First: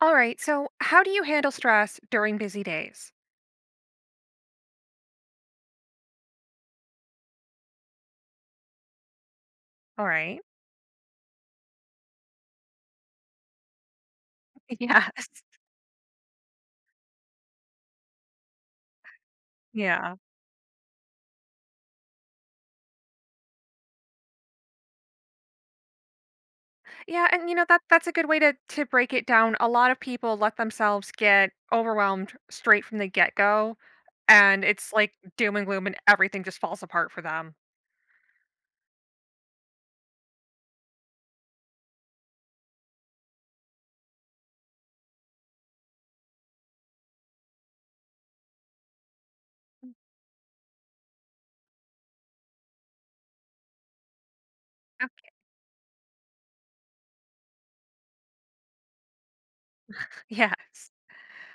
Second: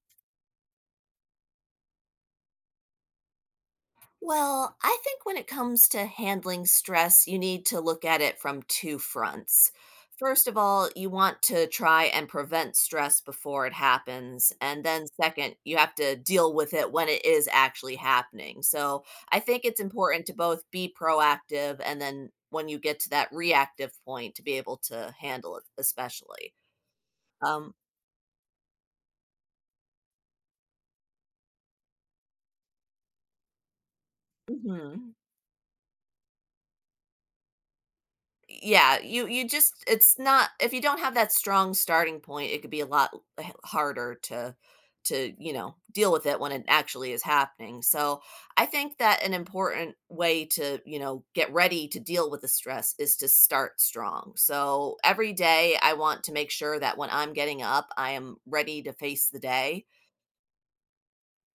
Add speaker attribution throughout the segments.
Speaker 1: All right. So, how do you handle stress during busy days?
Speaker 2: Well, I think when it comes to handling stress, you need to look at it from two fronts.
Speaker 1: All right.
Speaker 2: First of all, you want to try and prevent stress before it happens. And then,
Speaker 1: Yes.
Speaker 2: second, you have to deal with it when it is actually happening. So, I think it's
Speaker 1: Yeah.
Speaker 2: important to both be proactive and then when you get to that reactive point to be able to handle it, especially.
Speaker 1: Yeah, and you know
Speaker 2: Um,
Speaker 1: that's a good way to break it down. A lot of people let themselves get overwhelmed straight from the get-go, and it's like
Speaker 2: mhm.
Speaker 1: doom and gloom and everything just falls apart for them.
Speaker 2: Yeah, you just it's not if you don't have that strong starting point, it could be a lot h harder to to deal with it when it actually is happening. So, I think that an important way to, you know, get ready to deal with the stress is to start strong. So,
Speaker 1: Yep.
Speaker 2: every day I want to make sure that when I'm getting up, I am ready to face the day.
Speaker 1: Yes.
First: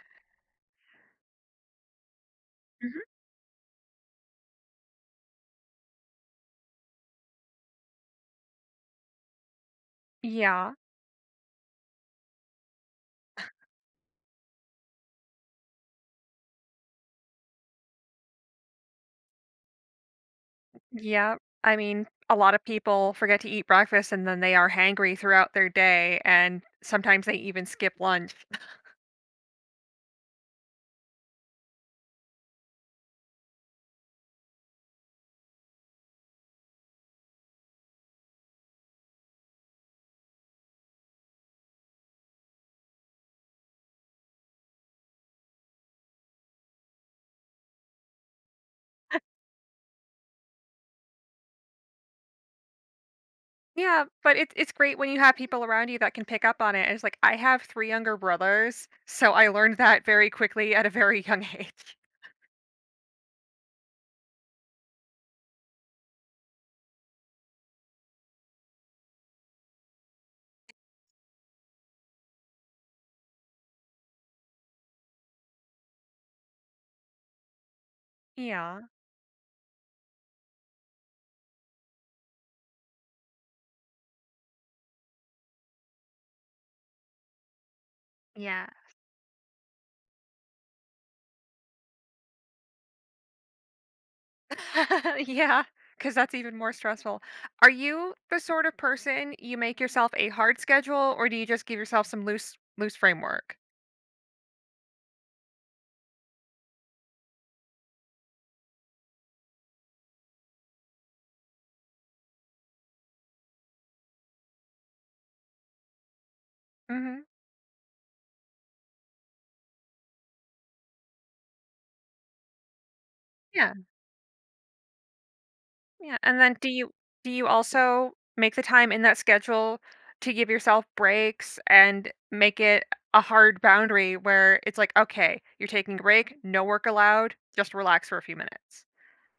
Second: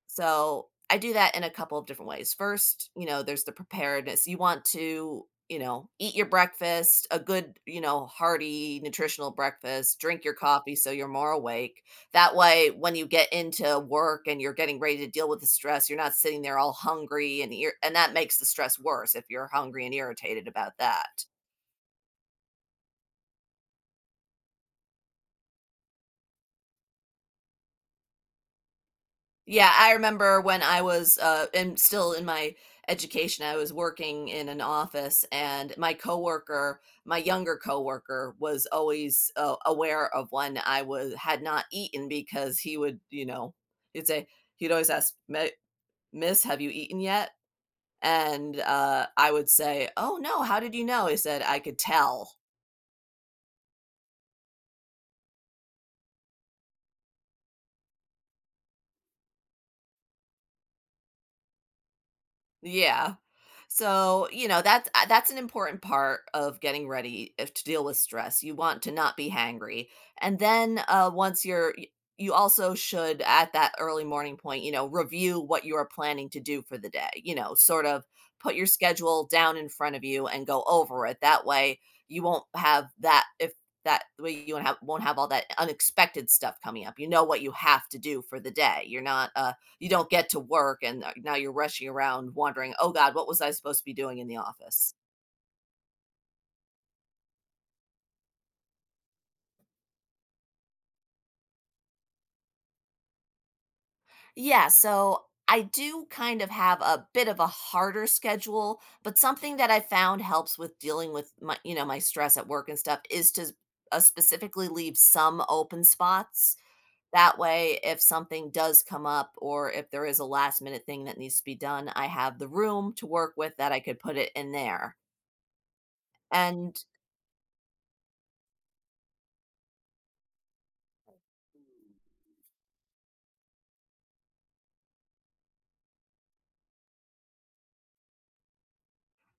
Speaker 2: So, I do that in a couple of different ways. First,
Speaker 1: Mhm.
Speaker 2: you know, there's the preparedness. You want to, you know, eat your breakfast, a good, you know, hearty, nutritional breakfast, drink your
Speaker 1: Yeah.
Speaker 2: coffee so you're more awake. That way, when you get into work and you're getting ready to deal with the stress, you're not sitting there all hungry and and that makes the stress worse if you're hungry and irritated about that.
Speaker 1: Yeah. I mean, a lot of people forget to eat breakfast and then they are hangry throughout their day and sometimes they even skip lunch.
Speaker 2: Yeah, I remember when I was, and still in my education, I was working in an office, and my coworker, my younger coworker, was always aware of when I was had not eaten because he would, you know, he'd say he'd always ask, "Miss, have you eaten yet?" And I would say, "Oh no, how did you know?" He said, "I could tell."
Speaker 1: Yeah, but it's great when you have people around you that can pick up on it. And it's like I have three younger brothers, so I learned that very quickly at a very young age.
Speaker 2: Yeah. So, you know, that's an important part of getting ready if to deal with stress. You want to not be hangry. And then once you also should at that early morning point, you know, review what you are planning to do for the day. You know, sort of put your
Speaker 1: Yeah.
Speaker 2: schedule down in front of you and go over it. You won't have that if that way you won't have all that unexpected stuff coming up. You know what you have to do for the
Speaker 1: Yeah.
Speaker 2: day. You're not you don't get to work and now you're rushing around wondering, "Oh god, what was I supposed to be doing in the office?"
Speaker 1: Yeah, because that's even more stressful. Are you the sort of person you make yourself a hard schedule, or do you just give yourself some loose framework?
Speaker 2: Yeah, so I do kind of have a bit of a harder schedule, but something that I found helps with dealing with my, you know, my stress at work and stuff is to specifically leave some open spots.
Speaker 1: Hmm.
Speaker 2: That way, if something does come up or if there is a last minute thing that needs to be done, I have the room to work with that
Speaker 1: Yeah.
Speaker 2: I could put it in there.
Speaker 1: Yeah, and then do
Speaker 2: And
Speaker 1: you also make the time in that schedule to give yourself breaks and make it a hard boundary where it's like, okay, you're taking a break, no work allowed, just relax for a few minutes.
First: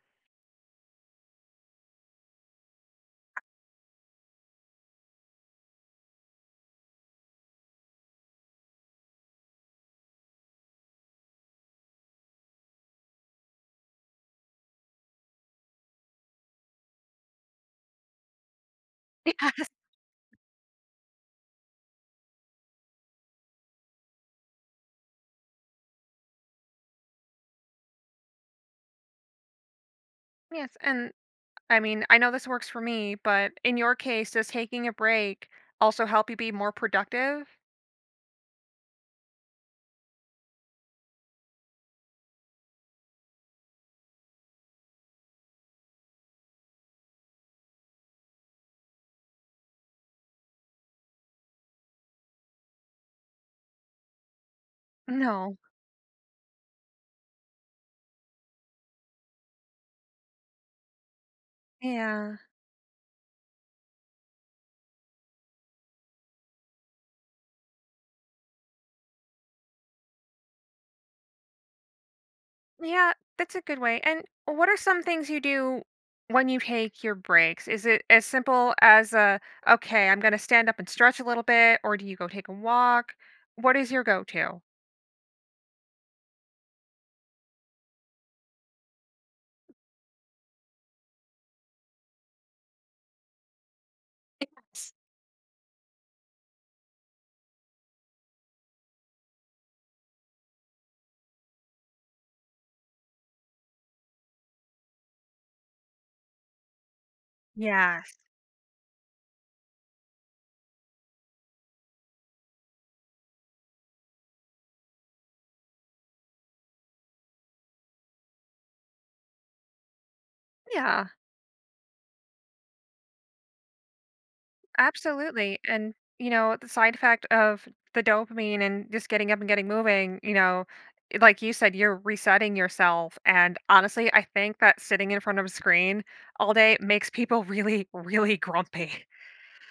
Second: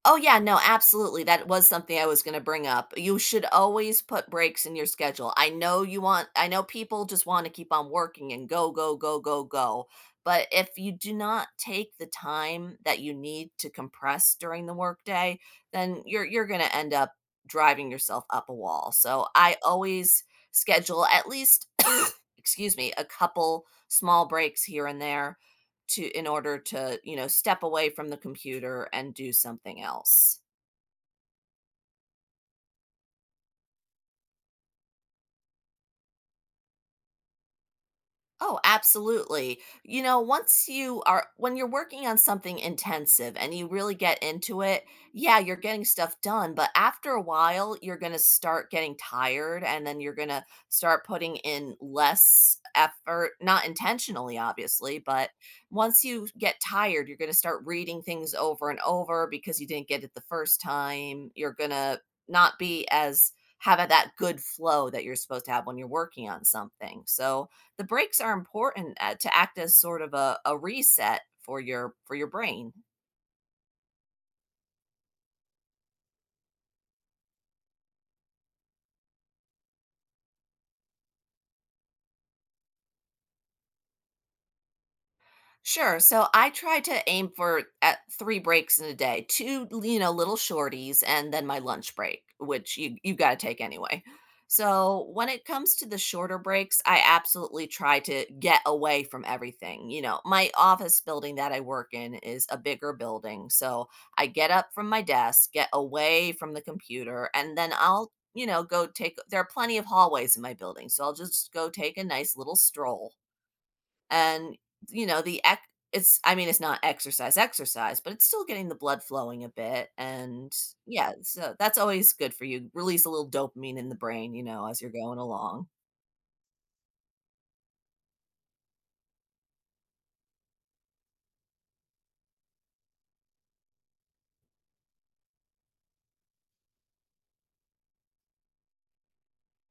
Speaker 2: Oh, yeah, no, absolutely, that was something I was gonna bring up. You should always put breaks in your schedule. I know people just wanna keep on working and go, go, go, go, go, but if you do not take the time that you need to compress during the workday, then you're gonna end up driving yourself up a wall, so I
Speaker 1: Yes.
Speaker 2: always schedule at least excuse me, a couple small breaks here and there, to in order to, you know, step away from the computer and do something else.
Speaker 1: Yes, and I mean, I know this works for me, but in your case, does taking a break also help you be more productive?
Speaker 2: Oh, absolutely. You know, once you are when you're working on something intensive and you really get into it, yeah, you're getting stuff done, but after a while, you're going to start getting tired and then you're going to start putting in less effort, not intentionally obviously, but
Speaker 1: No.
Speaker 2: once you get tired, you're going to start reading things over and over because you didn't get it the first time. You're going to
Speaker 1: Yeah.
Speaker 2: not be as have that good flow that you're supposed to have when you're working on something. So, the breaks are important to act as sort of a reset for your brain.
Speaker 1: Yeah, that's a good way. And what are some things you do when you take your breaks? Is it as simple as a, okay, I'm going to stand up and stretch a little bit, or do you go take a walk? What is your go-to?
Speaker 2: Sure. So I try to aim for at three breaks in a day, two, you know, little shorties, and then my lunch break, which you got to take anyway.
Speaker 1: S-
Speaker 2: So when it comes to the shorter breaks, I absolutely try to get away from everything. You know, my office building that I work in is a bigger building, so I get up from my desk, get away from the computer, and then I'll
Speaker 1: Yes.
Speaker 2: you know go take there are plenty of hallways in my building so I'll just go take a nice little stroll and you know it's I mean it's not exercise exercise but it's still getting the blood flowing a bit and
Speaker 1: Yeah,
Speaker 2: yeah so that's always good for you release a little dopamine in the brain you know as you're going
Speaker 1: absolutely.
Speaker 2: along.
Speaker 1: And, you know, the side effect of the dopamine and just getting up and getting moving, you know, like you said, you're resetting yourself. And honestly, I think that sitting in front of a screen all day makes people really, really grumpy.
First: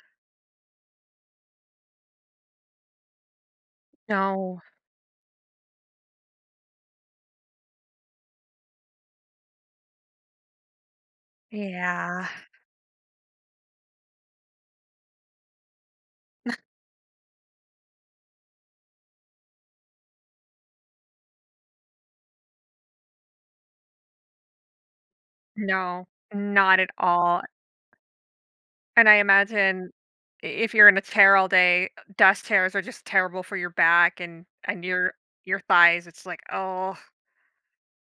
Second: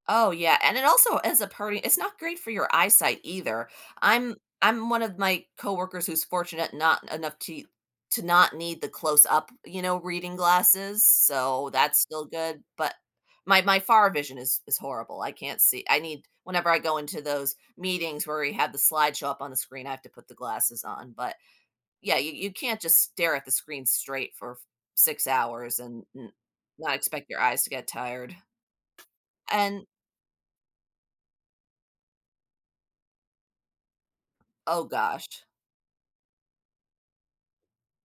Speaker 2: Oh, yeah, and it also as a party it's not great for your eyesight either.
Speaker 1: No.
Speaker 2: I'm one of my coworkers who's fortunate not enough to not need the close up, you know, reading glasses, so that's still
Speaker 1: Yeah.
Speaker 2: good, but my far vision is horrible. I can't see. I need whenever I go into those meetings where we have the slide show up on the screen, I have to put the glasses on, but yeah, you can't just stare at the screen straight for 6 hours and
Speaker 1: No, not at
Speaker 2: not expect your
Speaker 1: all.
Speaker 2: eyes to get tired.
Speaker 1: And I
Speaker 2: And
Speaker 1: imagine if you're in a chair all day, desk chairs are just terrible for your back and
Speaker 2: oh gosh.
Speaker 1: your thighs. It's like, oh,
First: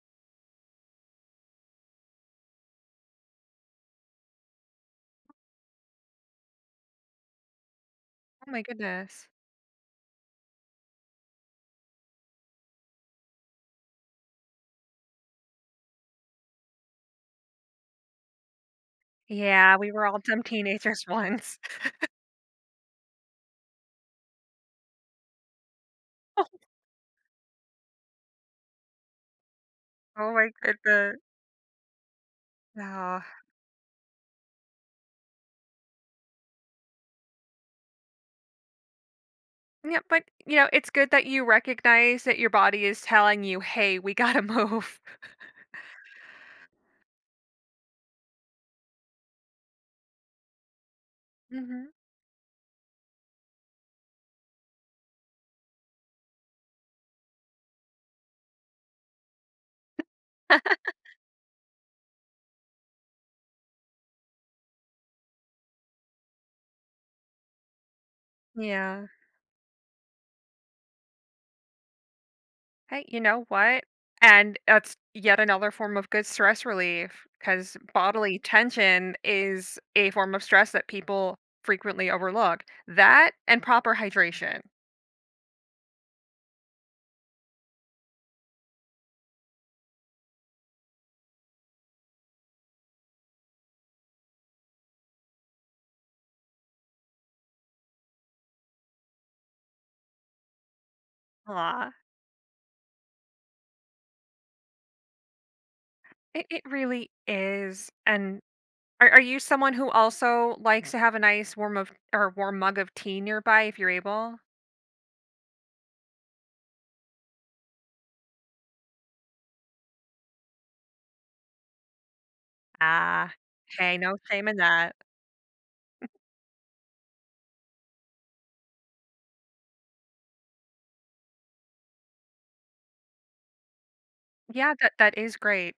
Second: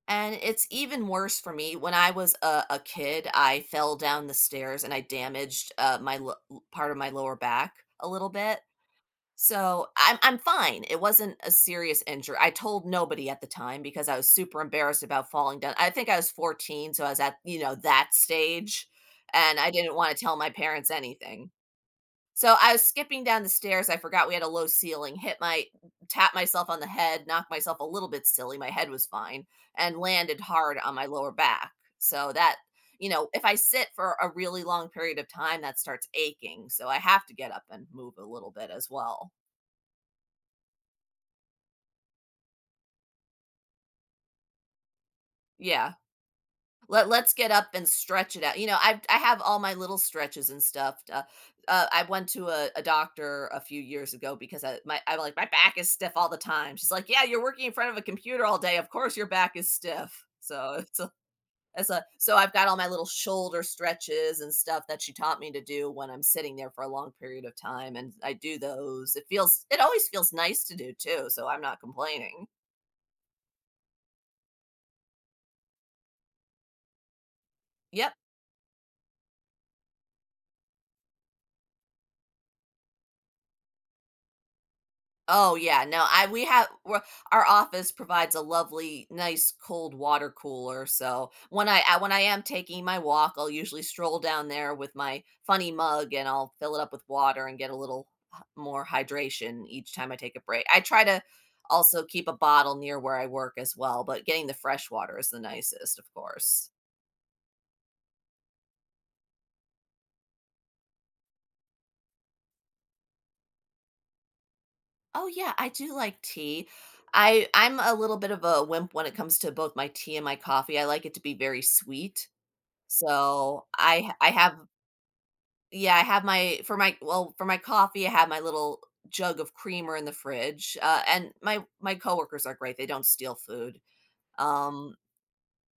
Speaker 2: And it's even worse for me. When I was a kid, I fell down the stairs and I damaged part of my lower back a little
Speaker 1: oh
Speaker 2: bit.
Speaker 1: my goodness.
Speaker 2: So I'm fine. It wasn't a serious injury. I told nobody at the time because I was super embarrassed about falling down. I think I was 14, so I was at you know that stage, and I
Speaker 1: Yeah, we
Speaker 2: didn't
Speaker 1: were
Speaker 2: want
Speaker 1: all
Speaker 2: to tell
Speaker 1: dumb
Speaker 2: my parents
Speaker 1: teenagers
Speaker 2: anything.
Speaker 1: once.
Speaker 2: So I was skipping down the stairs, I forgot we had a low ceiling, hit my tapped myself on the head, knocked myself a little bit silly, my head was fine, and
Speaker 1: Oh
Speaker 2: landed
Speaker 1: my
Speaker 2: hard on my
Speaker 1: goodness.
Speaker 2: lower back. So that, you
Speaker 1: Oh.
Speaker 2: know, if I sit for a really long period of time, that starts aching. So I have to get up and move a little bit as well.
Speaker 1: Yeah, but you know, it's good that you recognize that your body is telling you, "Hey, we gotta move."
Speaker 2: Yeah. Let's get up and stretch it out. You know, I have all my little stretches and stuff.
Speaker 1: Hmm.
Speaker 2: I went to a doctor a few years ago because I'm like my back is stiff all the time. She's like, yeah, you're working in front of a computer all day. Of course, your back is stiff. So it's a so I've got all my little shoulder stretches and stuff that she taught me to do when I'm sitting there for a long period of time, and I do
Speaker 1: Yeah.
Speaker 2: those. It always feels nice to do too. So I'm not complaining.
Speaker 1: Hey, you know what? And that's yet another form of good stress relief because
Speaker 2: Yep.
Speaker 1: bodily tension is a form of stress that people frequently overlook. That and proper hydration.
Speaker 2: Oh, yeah, no, I we're our office provides a lovely, nice cold water cooler, so when I when I am taking my walk, I'll usually stroll down there with my funny mug, and I'll fill it up with water and get a little h more hydration each time I take a break. I try to
Speaker 1: Aw,
Speaker 2: also keep a bottle near where I work as well, but getting the fresh water is the nicest, of
Speaker 1: it
Speaker 2: course.
Speaker 1: really is. And are you someone who also likes to have a nice warm of or warm mug of tea nearby if you're able?
Speaker 2: Oh, yeah, I do like tea. I'm a little bit of a wimp when it comes to both my tea and my coffee, I like it to be very sweet.
Speaker 1: Ah,
Speaker 2: So, I
Speaker 1: hey,
Speaker 2: h
Speaker 1: no
Speaker 2: I
Speaker 1: shame
Speaker 2: have
Speaker 1: in that.
Speaker 2: yeah, I have my for my well, for my coffee, I have my little jug of creamer in the fridge, and my coworkers are great, they don't steal food.
Speaker 1: Yeah, that
Speaker 2: Um,
Speaker 1: that is great.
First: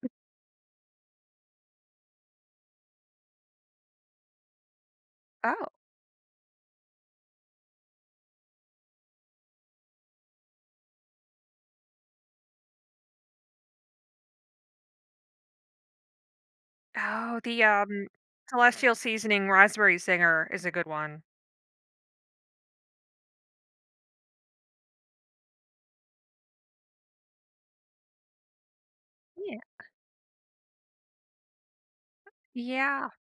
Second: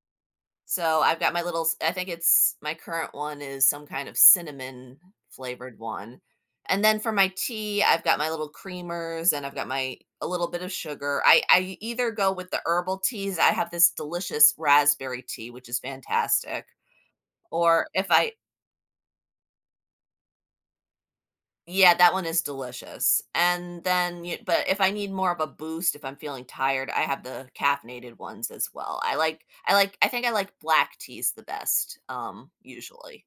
Speaker 2: so I've got my little s I think it's my current one is some kind of cinnamon
Speaker 1: Oh,
Speaker 2: flavored one, and then for my tea, I've got my little creamers and I've got my a little bit of sugar. I either go with the herbal teas, I have this delicious raspberry tea, which is fantastic,
Speaker 1: oh, the
Speaker 2: or if I
Speaker 1: celestial seasoning raspberry singer is a good one.
Speaker 2: Yeah, that one is delicious, and then you but if I need more of a boost, if I'm feeling tired, I have the caffeinated ones as well.
Speaker 1: Yeah.
Speaker 2: I think I like black teas the best,
Speaker 1: Yeah,
Speaker 2: usually.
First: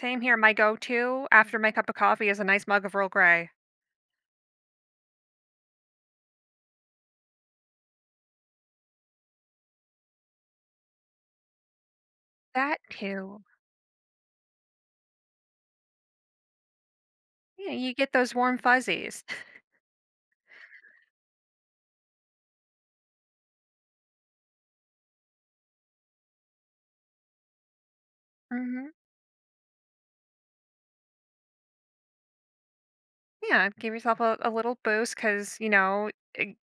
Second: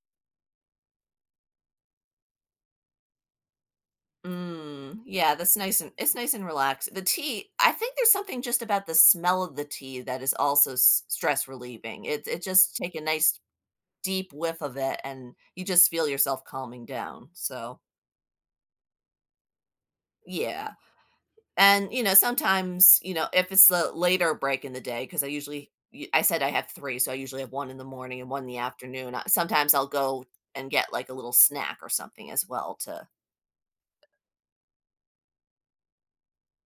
Speaker 1: same here. My go-to after my cup of coffee is a nice mug of Earl Grey.
Speaker 2: Mm, yeah, that's nice and it's nice and relaxed. The tea, I think there's something just about the smell of the tea that is also s stress relieving. It just
Speaker 1: That
Speaker 2: take a nice
Speaker 1: too.
Speaker 2: deep whiff of it, and you just feel yourself calming down,
Speaker 1: Yeah,
Speaker 2: so,
Speaker 1: you get those warm fuzzies.
Speaker 2: yeah. And, you know, sometimes, you know, if it's the later break in the day, because I usually, I said I have three, so I usually have one in the morning and one in the
Speaker 1: Mhm.
Speaker 2: afternoon. Sometimes I'll go and get like a little snack or something as well to.
Speaker 1: Yeah, give yourself a little boost because you know,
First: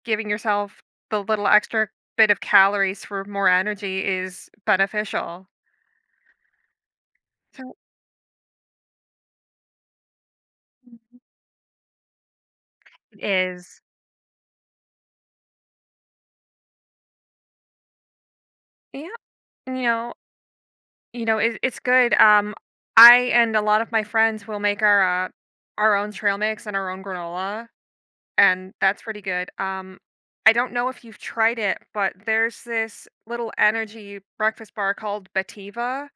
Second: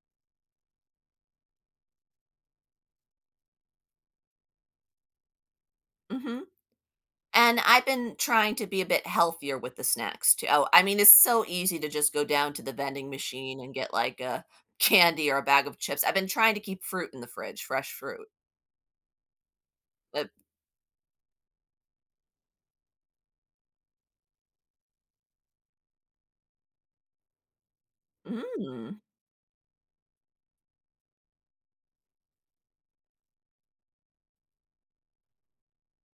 Speaker 1: giving yourself the little extra bit of calories for more energy is beneficial.
Speaker 2: hmm And
Speaker 1: So.
Speaker 2: I've been trying to be a bit healthier with the snacks too. Oh, I mean, it's
Speaker 1: Mhm.
Speaker 2: so easy to just go down to the vending
Speaker 1: It
Speaker 2: machine and
Speaker 1: is.
Speaker 2: get like a candy or a bag of chips. I've been trying to keep fruit in the fridge, fresh fruit.
Speaker 1: Yeah, you know,
Speaker 2: Uh,
Speaker 1: you know, it, it's good. I and a lot of my friends will make our own trail mix and our own granola. And
Speaker 2: mm,
Speaker 1: that's pretty good. I don't know if you've tried it, but there's this little energy breakfast bar called Bativa,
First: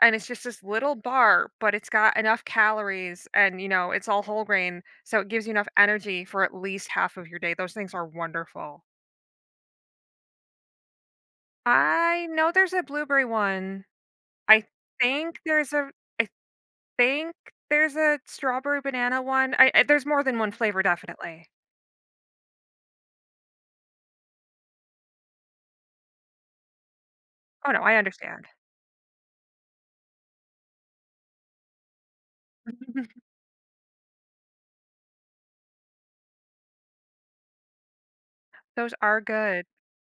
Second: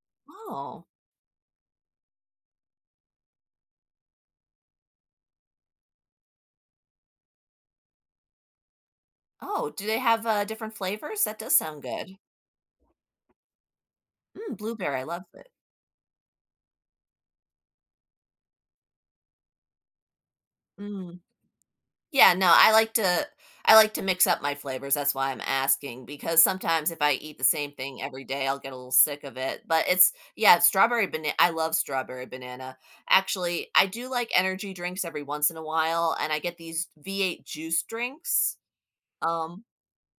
Speaker 1: and it's just this
Speaker 2: oh,
Speaker 1: little bar, but it's got enough calories and you know, it's all whole grain, so it gives you enough energy for at least half of your day. Those things are wonderful.
Speaker 2: oh, do they have different flavors? That does sound good.
Speaker 1: I know there's a blueberry one.
Speaker 2: Mm,
Speaker 1: I
Speaker 2: blueberry, I love
Speaker 1: think
Speaker 2: it.
Speaker 1: there's a I think there's a strawberry banana one. I there's more than one flavor
Speaker 2: Mm.
Speaker 1: definitely.
Speaker 2: Yeah, no, I like to mix up my flavors, that's why I'm asking, because sometimes if I eat the same
Speaker 1: Oh no, I
Speaker 2: thing every
Speaker 1: understand.
Speaker 2: day, I'll get a little sick of it, but it's yeah, strawberry banana. I love strawberry banana. Actually, I do like energy drinks every once in a while, and I get these V8 juice drinks.
Speaker 1: Those are
Speaker 2: Um,
Speaker 1: good.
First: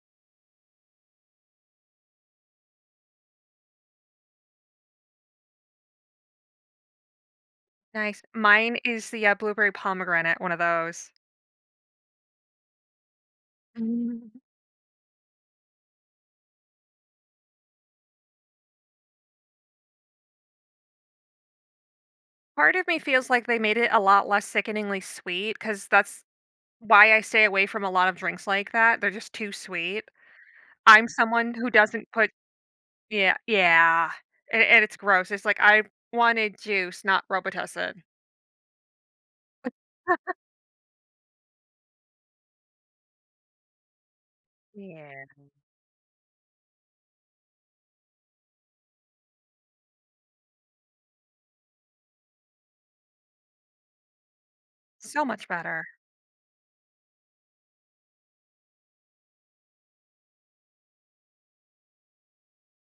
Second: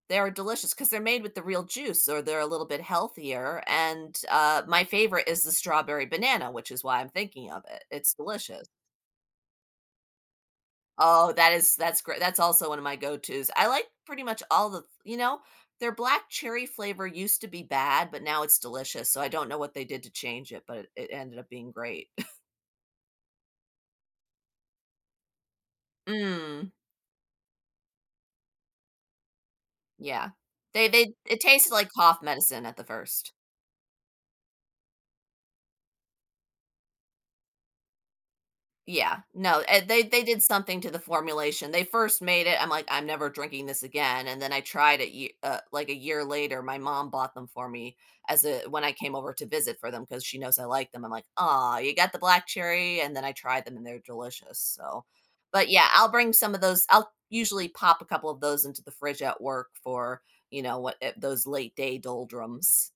Speaker 2: they're delicious because 'cause they're made with the real juice or they're a little bit healthier, and, my favorite is the strawberry banana, which is why I'm thinking of it. It's
Speaker 1: Nice.
Speaker 2: delicious.
Speaker 1: Mine is the, blueberry pomegranate, one of those.
Speaker 2: Oh, that's great. That's also one of my go-tos. I like pretty
Speaker 1: Mm.
Speaker 2: much all the their black cherry flavor used to be bad, but now it's delicious. So I don't know what they did to change it, but it ended up being great.
Speaker 1: Part of me feels like they made it a lot less sickeningly sweet, because that's
Speaker 2: Mm,
Speaker 1: why I stay away from a lot of drinks like that, they're just too sweet.
Speaker 2: yeah. They
Speaker 1: I'm
Speaker 2: they it
Speaker 1: someone who
Speaker 2: tasted like
Speaker 1: doesn't
Speaker 2: cough
Speaker 1: put.
Speaker 2: medicine at the first.
Speaker 1: Yeah, yeah, and it's gross, it's like, I wanted juice, not Robitussin.
Speaker 2: Yeah, no, they did something to the formulation. They first made it, I'm like, "I'm never drinking this again," and then I tried it
Speaker 1: Yeah.
Speaker 2: ye like, a year later, my mom bought them for me as a when I came over to visit for them because she knows I like them. I'm like, "Aw, you got the black cherry," and then I tried them, and they're delicious, so
Speaker 1: So much
Speaker 2: but,
Speaker 1: better.
Speaker 2: yeah, I'll usually pop a couple of those into the fridge at work for, you know, those late day doldrums.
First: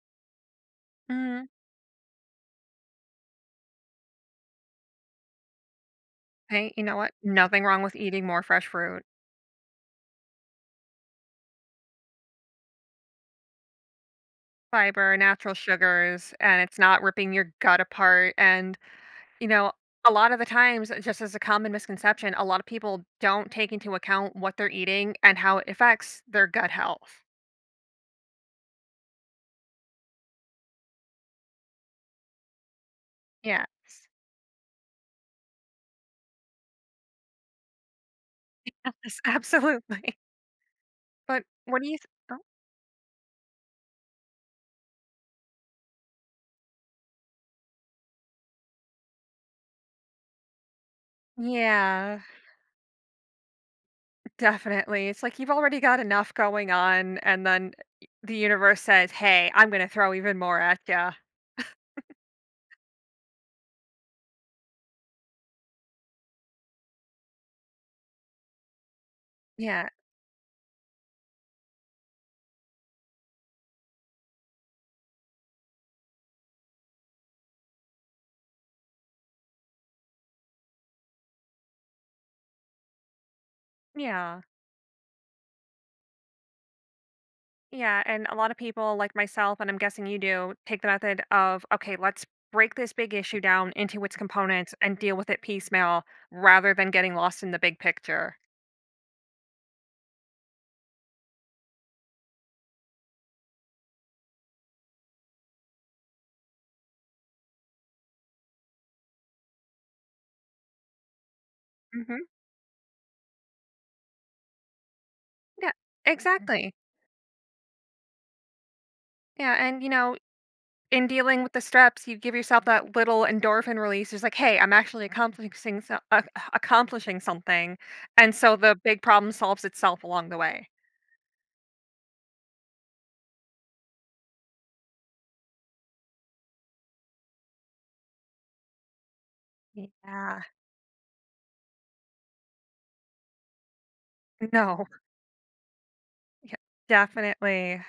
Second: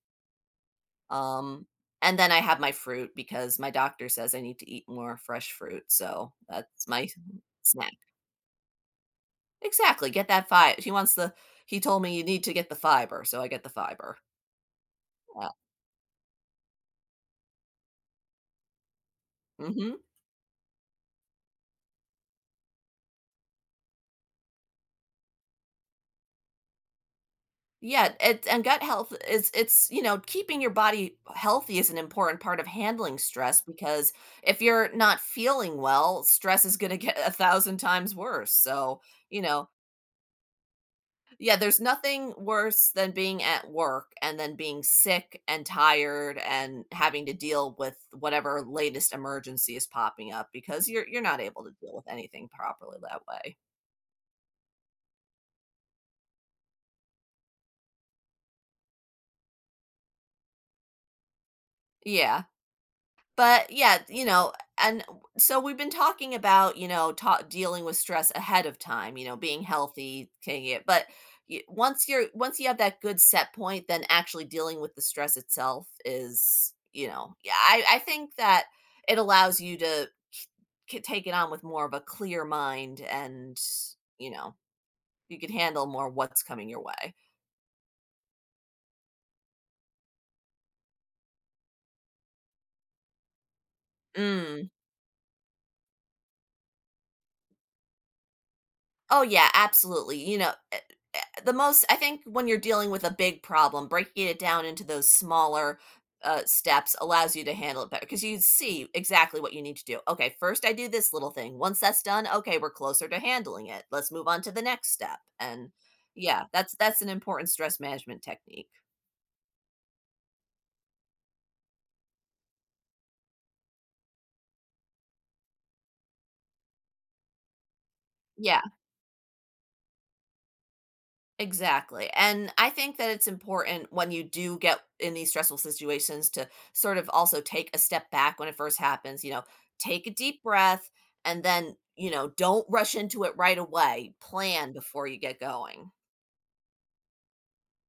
Speaker 1: Mhm.
Speaker 2: Um, and then I have my fruit because my doctor says I need to eat more fresh fruit, so
Speaker 1: Hey, you
Speaker 2: that's
Speaker 1: know
Speaker 2: my
Speaker 1: what? Nothing wrong
Speaker 2: snack.
Speaker 1: with eating more fresh fruit.
Speaker 2: Exactly, get that fiber. He wants the He told me you need to get the fiber, so I get the fiber.
Speaker 1: Fiber,
Speaker 2: Yeah,
Speaker 1: natural sugars, and it's not ripping your gut apart, and you know,
Speaker 2: mhm.
Speaker 1: a lot of the times, just as a common misconception, a lot of people don't take into account what they're eating and how it affects their gut health.
Speaker 2: Yeah, it and gut health is it's, you know, keeping your body healthy is an important part of handling stress
Speaker 1: Yes.
Speaker 2: because if you're not feeling well, stress is gonna get 1,000 times worse, so,
Speaker 1: Yes,
Speaker 2: you know.
Speaker 1: absolutely. But
Speaker 2: Yeah, there's
Speaker 1: what do you th-
Speaker 2: nothing
Speaker 1: oh,
Speaker 2: worse than being at work and then being sick and tired and having to deal with whatever latest emergency is popping up because you're not able to deal with
Speaker 1: yeah,
Speaker 2: anything properly that way.
Speaker 1: definitely. It's like you've already got enough going on and then the universe says, "Hey, I'm going to throw even more at you."
Speaker 2: Yeah. But yeah, you know, and so we've been talking about, you know, ta dealing with stress ahead of time, you know, being
Speaker 1: Yeah.
Speaker 2: healthy, taking it. But once you're once you have that good set point, then actually dealing with the stress itself is, you know, yeah, I think that it allows you to take it on with more of a clear mind and, you
Speaker 1: Yeah.
Speaker 2: know, you can handle more what's coming your way.
Speaker 1: Yeah, and a lot of people like myself, and I'm guessing you do, take the method of, okay, let's break this big issue down into its
Speaker 2: Mm.
Speaker 1: components and deal with it piecemeal rather than getting lost in the big picture.
Speaker 2: Oh, yeah, absolutely. You know, eh, the most I think when you're dealing with a big problem, breaking it down into those smaller steps allows you to handle it better because you see exactly what you need to do. Okay, first I do this little thing. Once that's done,
Speaker 1: Hmm.
Speaker 2: okay, we're closer to handling it. Let's move on to the next step. And
Speaker 1: Yeah,
Speaker 2: yeah,
Speaker 1: exactly.
Speaker 2: that's an important stress management technique.
Speaker 1: Yeah, and you know, in dealing with the steps, you give yourself that little endorphin release. It's like, hey, I'm actually accomplishing accomplishing something, and so
Speaker 2: Yeah.
Speaker 1: the big problem solves itself along the way.
Speaker 2: Exactly, and I think that it's important when you do get in these stressful situations to sort of also take a step back when it first happens, you know, take a
Speaker 1: Yeah.
Speaker 2: deep breath and then, you know, don't rush into it right away. Plan
Speaker 1: No,
Speaker 2: before you get going.
Speaker 1: yeah, definitely.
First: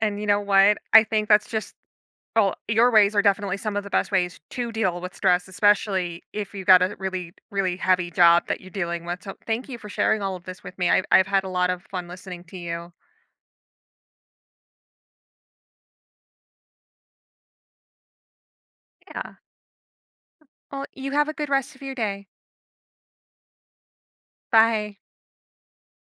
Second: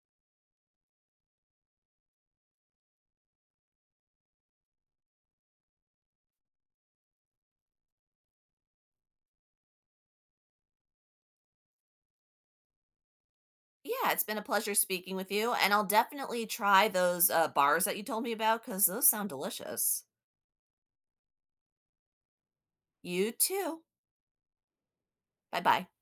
Speaker 1: And you know what? I think that's just. Oh, your ways are definitely some of the best ways to deal with stress, especially if you've got a really, really heavy job that you're dealing with. So thank you for sharing all of this with me. I've had a lot of fun listening to you.
Speaker 2: Yeah, it's been a pleasure speaking with you, and I'll definitely try those bars that you told me about because those sound
Speaker 1: Yeah.
Speaker 2: delicious.
Speaker 1: Well, you have a good rest of your day.
Speaker 2: You too.
Speaker 1: Bye.
Speaker 2: Bye bye.